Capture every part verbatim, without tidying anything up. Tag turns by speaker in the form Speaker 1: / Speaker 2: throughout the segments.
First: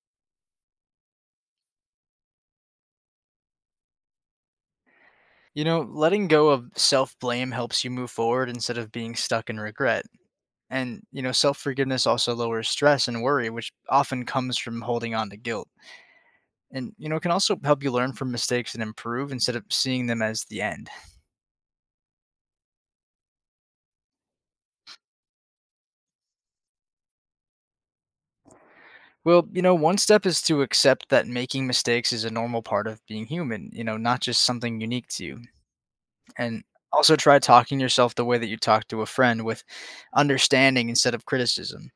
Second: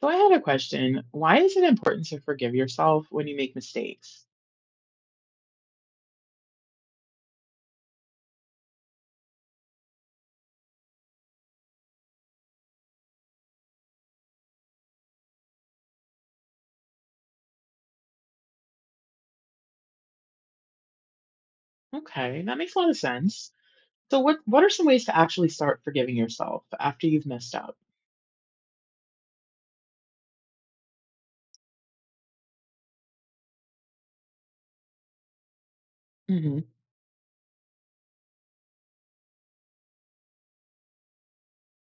Speaker 1: So I had a question. Why is it important to forgive yourself when you make mistakes?
Speaker 2: You know, letting go of self blame helps you move forward instead of being stuck in regret. And, you know, self forgiveness also lowers stress and worry, which often comes from holding on to guilt. And, you know, it can also help you learn from mistakes and improve instead of seeing them as the end.
Speaker 1: Okay, that makes a lot of sense. So what what are some ways to actually start forgiving yourself after you've messed up?
Speaker 2: Well, you know, one step is to accept that making mistakes is a normal part of being human, you know, not just something unique to you. And
Speaker 1: Hmm.
Speaker 2: also try talking to yourself the way that you talk to a friend with understanding instead of criticism.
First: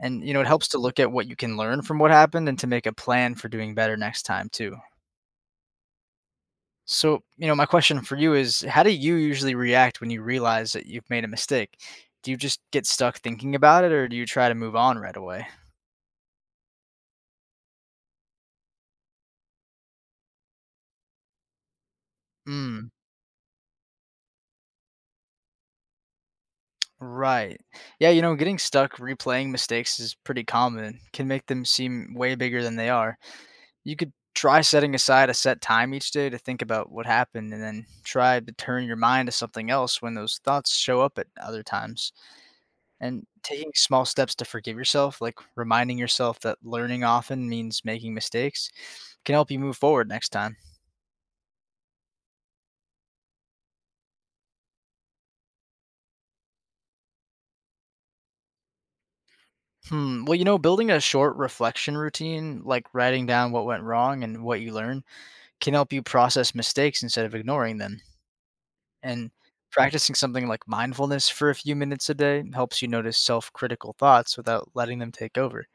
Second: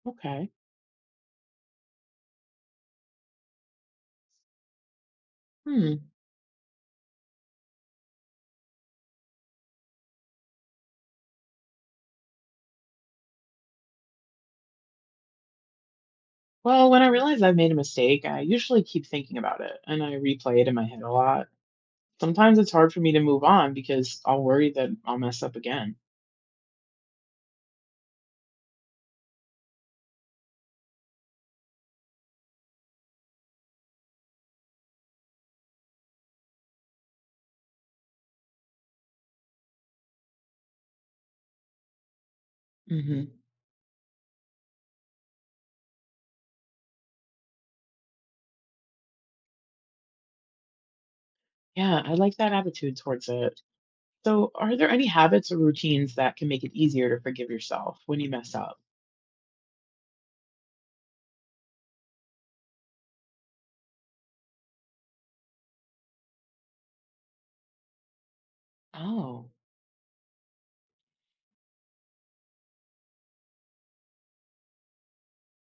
Speaker 2: And, you know, it
Speaker 1: Okay.
Speaker 2: helps to look at what you can learn from what happened and to make a plan for doing better next time too.
Speaker 1: Hmm.
Speaker 2: So, you know, my question for you is how do you usually react when you realize that you've made a mistake? Do you just get stuck thinking about it or do you try to move on right away?
Speaker 1: Well, when I realize I've made a mistake, I usually keep thinking about it and I replay it in my head a lot. Sometimes it's
Speaker 2: Mm,
Speaker 1: hard for me to move on because I'll worry that I'll mess up again.
Speaker 2: right. Yeah, you know, getting stuck replaying mistakes is pretty common, can make them seem way bigger than they are. You could try setting aside a set time each day to think about what happened and then try to turn your mind to something else when those thoughts show up at other times.
Speaker 1: Hmm.
Speaker 2: And taking small steps to forgive yourself, like reminding yourself that learning often means making mistakes, can help you move forward next time.
Speaker 1: Yeah, I like that attitude towards it. So, are there any habits or routines that can make it easier to forgive yourself when you mess up?
Speaker 2: Hmm. Well, you know, building a short reflection routine, like writing down what went wrong and what you learned, can help you process mistakes instead of ignoring them. And
Speaker 1: Oh.
Speaker 2: practicing something like mindfulness for a few minutes a day helps you notice self critical thoughts without letting them take over.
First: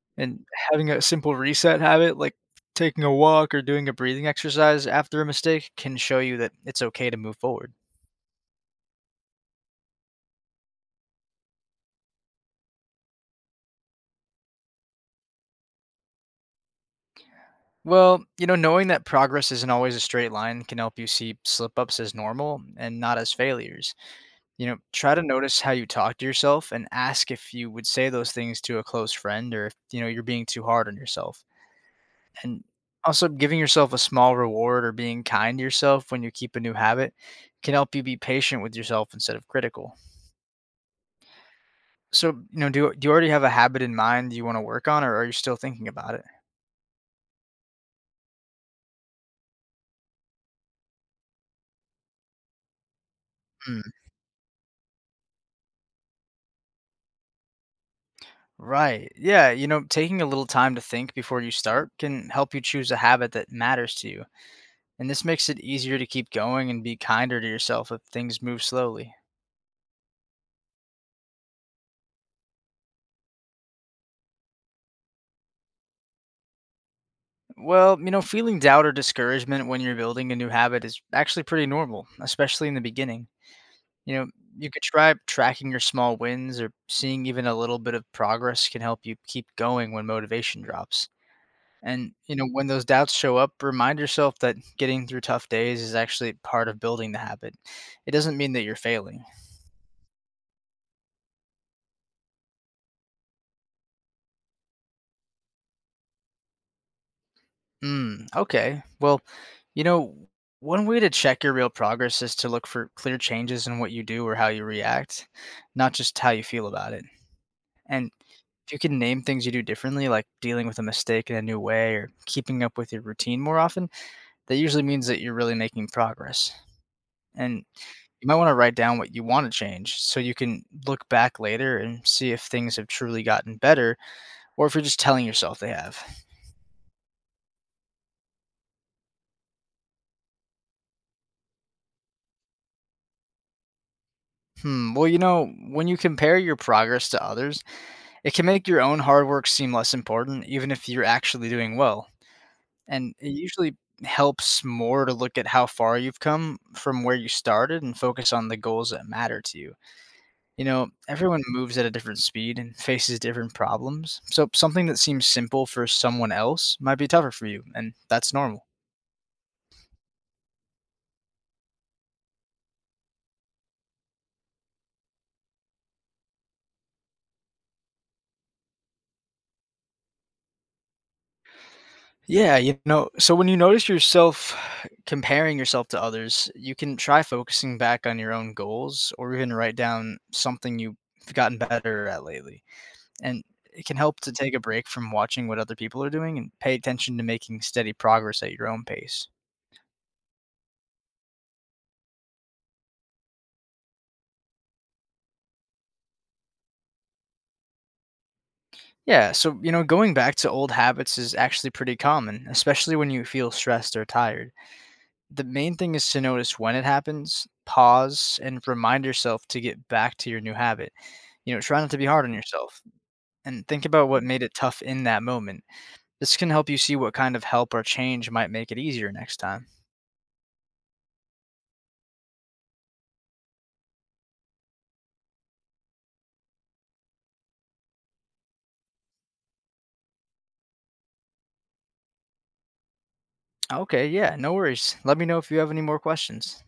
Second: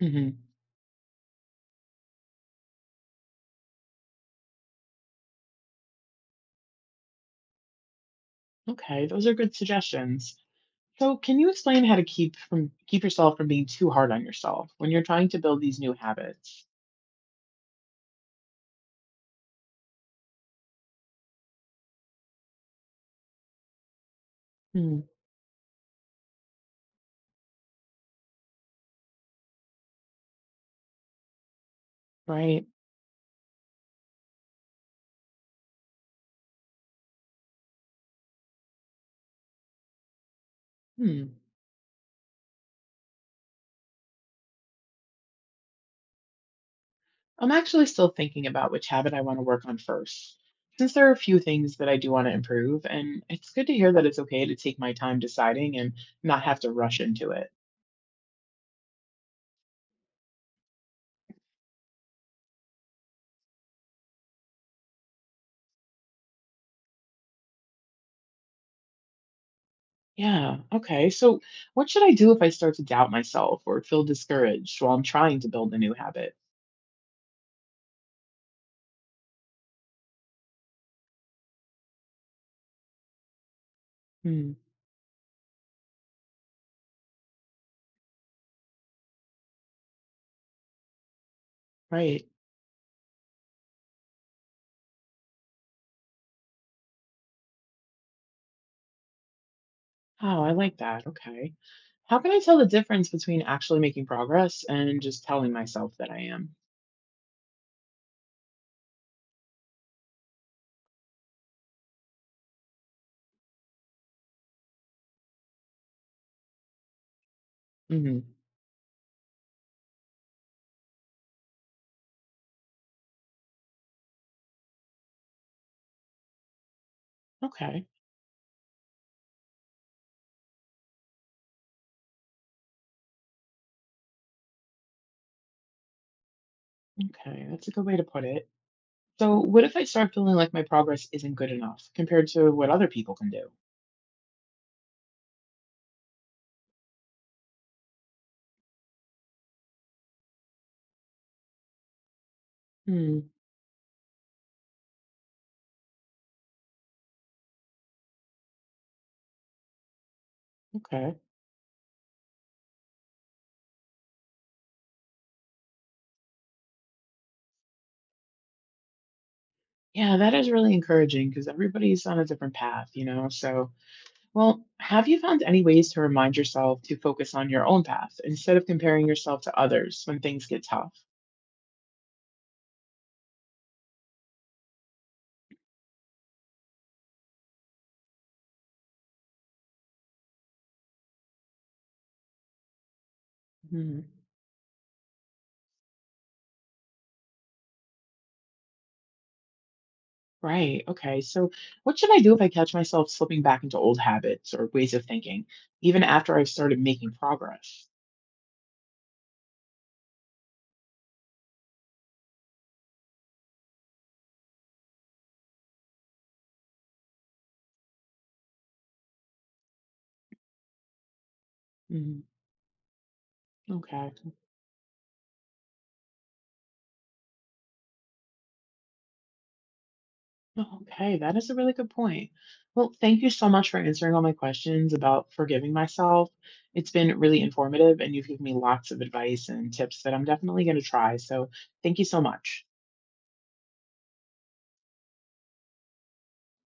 Speaker 1: Hmm.
Speaker 2: And having a simple reset habit, like taking a walk or doing a breathing exercise after a mistake, can show you that it's okay to move forward.
Speaker 1: Okay, those are good suggestions. So, can you explain how to keep from keep yourself from being too hard on yourself when you're trying to build these new habits?
Speaker 2: Well, you know, knowing that progress isn't always a straight line can help you see slip ups as normal and not as failures. You know,
Speaker 1: Hmm,
Speaker 2: try to notice how you talk to yourself and ask if you would say those things to a close friend or if, you know, you're being too hard on yourself. And
Speaker 1: right.
Speaker 2: also, giving yourself a small reward or being kind to yourself when you keep a new habit can help you be patient with yourself instead of critical.
Speaker 1: Hmm.
Speaker 2: So, you know, do do you already have a habit in mind you wanna work on, or are you still thinking about it?
Speaker 1: I'm actually still thinking about which habit I want to work on first, since there are a few things that I do want to improve, and it's good to
Speaker 2: Mm,
Speaker 1: hear that it's okay to take my time deciding and not have to rush into it.
Speaker 2: right. Yeah, you know, taking a little time to think before you start can help you choose a habit that matters to you. And this makes it easier to keep going and be kinder to yourself if things move slowly.
Speaker 1: Yeah. Okay. So, what should I do if I start to doubt myself or feel discouraged while I'm trying to build a new habit?
Speaker 2: Well, you know, feeling doubt or discouragement when you're building a new habit is actually pretty normal, especially in the beginning. You know,
Speaker 1: Hmm,
Speaker 2: you could try tracking your small wins or seeing even a little bit of progress can help you keep going when motivation drops. And,
Speaker 1: right.
Speaker 2: you know, when those doubts show up, remind yourself that getting through tough days is actually part of building the habit. It doesn't mean that you're failing.
Speaker 1: Oh, I like that. Okay. How can I tell the difference between actually making progress and just telling myself that I am?
Speaker 2: Mm, okay. Well, you know, one way to check your real progress is to look for clear changes in what you do or how you react, not just how you feel about it. And
Speaker 1: Hmm.
Speaker 2: if you can name things you do differently, like dealing with a mistake in a new way or keeping up with your routine more often, that usually means that you're really making progress. And
Speaker 1: Okay.
Speaker 2: you might wanna write down what you wanna change so you can look back later and see if things have truly gotten better or if you're just telling yourself they have.
Speaker 1: Okay. That's a good way to put it. So, what if I start feeling like my progress isn't good enough compared to what other people can do?
Speaker 2: Hmm, well, you know, when you compare your progress to others, it can make your own hard work seem less important, even if you're actually doing well. And
Speaker 1: Hmm.
Speaker 2: it usually helps more to look at how far you've come from where you started and focus on the goals that matter to you. You know,
Speaker 1: Okay.
Speaker 2: everyone moves at a different speed and faces different problems. So something that seems simple for someone else might be tougher for you, and that's normal.
Speaker 1: Yeah, that is really encouraging because everybody's on a different path, you know? So, well, have you found any ways to remind yourself to focus on your own path instead of comparing yourself to others when things get tough?
Speaker 2: Yeah, you know, so when you notice yourself comparing yourself to others, you can try focusing back on your own goals or even write down something you've gotten better at lately. And it can
Speaker 1: Mhm.
Speaker 2: help to take a break from watching what other people are doing and pay attention to making steady progress at your own pace.
Speaker 1: Right. Okay. So, what should I do if I catch myself slipping back into old habits or ways of thinking, even after I've started making progress?
Speaker 2: Yeah, so you know, going back to old habits is actually pretty common, especially when you feel stressed or tired. The main thing is to notice when it happens, pause, and remind yourself to get back to your new habit. You know, try not to be
Speaker 1: Mhm.
Speaker 2: hard on yourself and think about
Speaker 1: Okay.
Speaker 2: what made it tough in that moment. This can help you see what kind of help or change might make it easier next time.
Speaker 1: Okay, that is a really good point. Well, thank you so much for answering all my questions about forgiving myself. It's been really informative, and you've given me lots of advice and tips that I'm definitely going to try. So, thank you so much.
Speaker 2: Okay, yeah, no worries. Let me know if you have any more questions.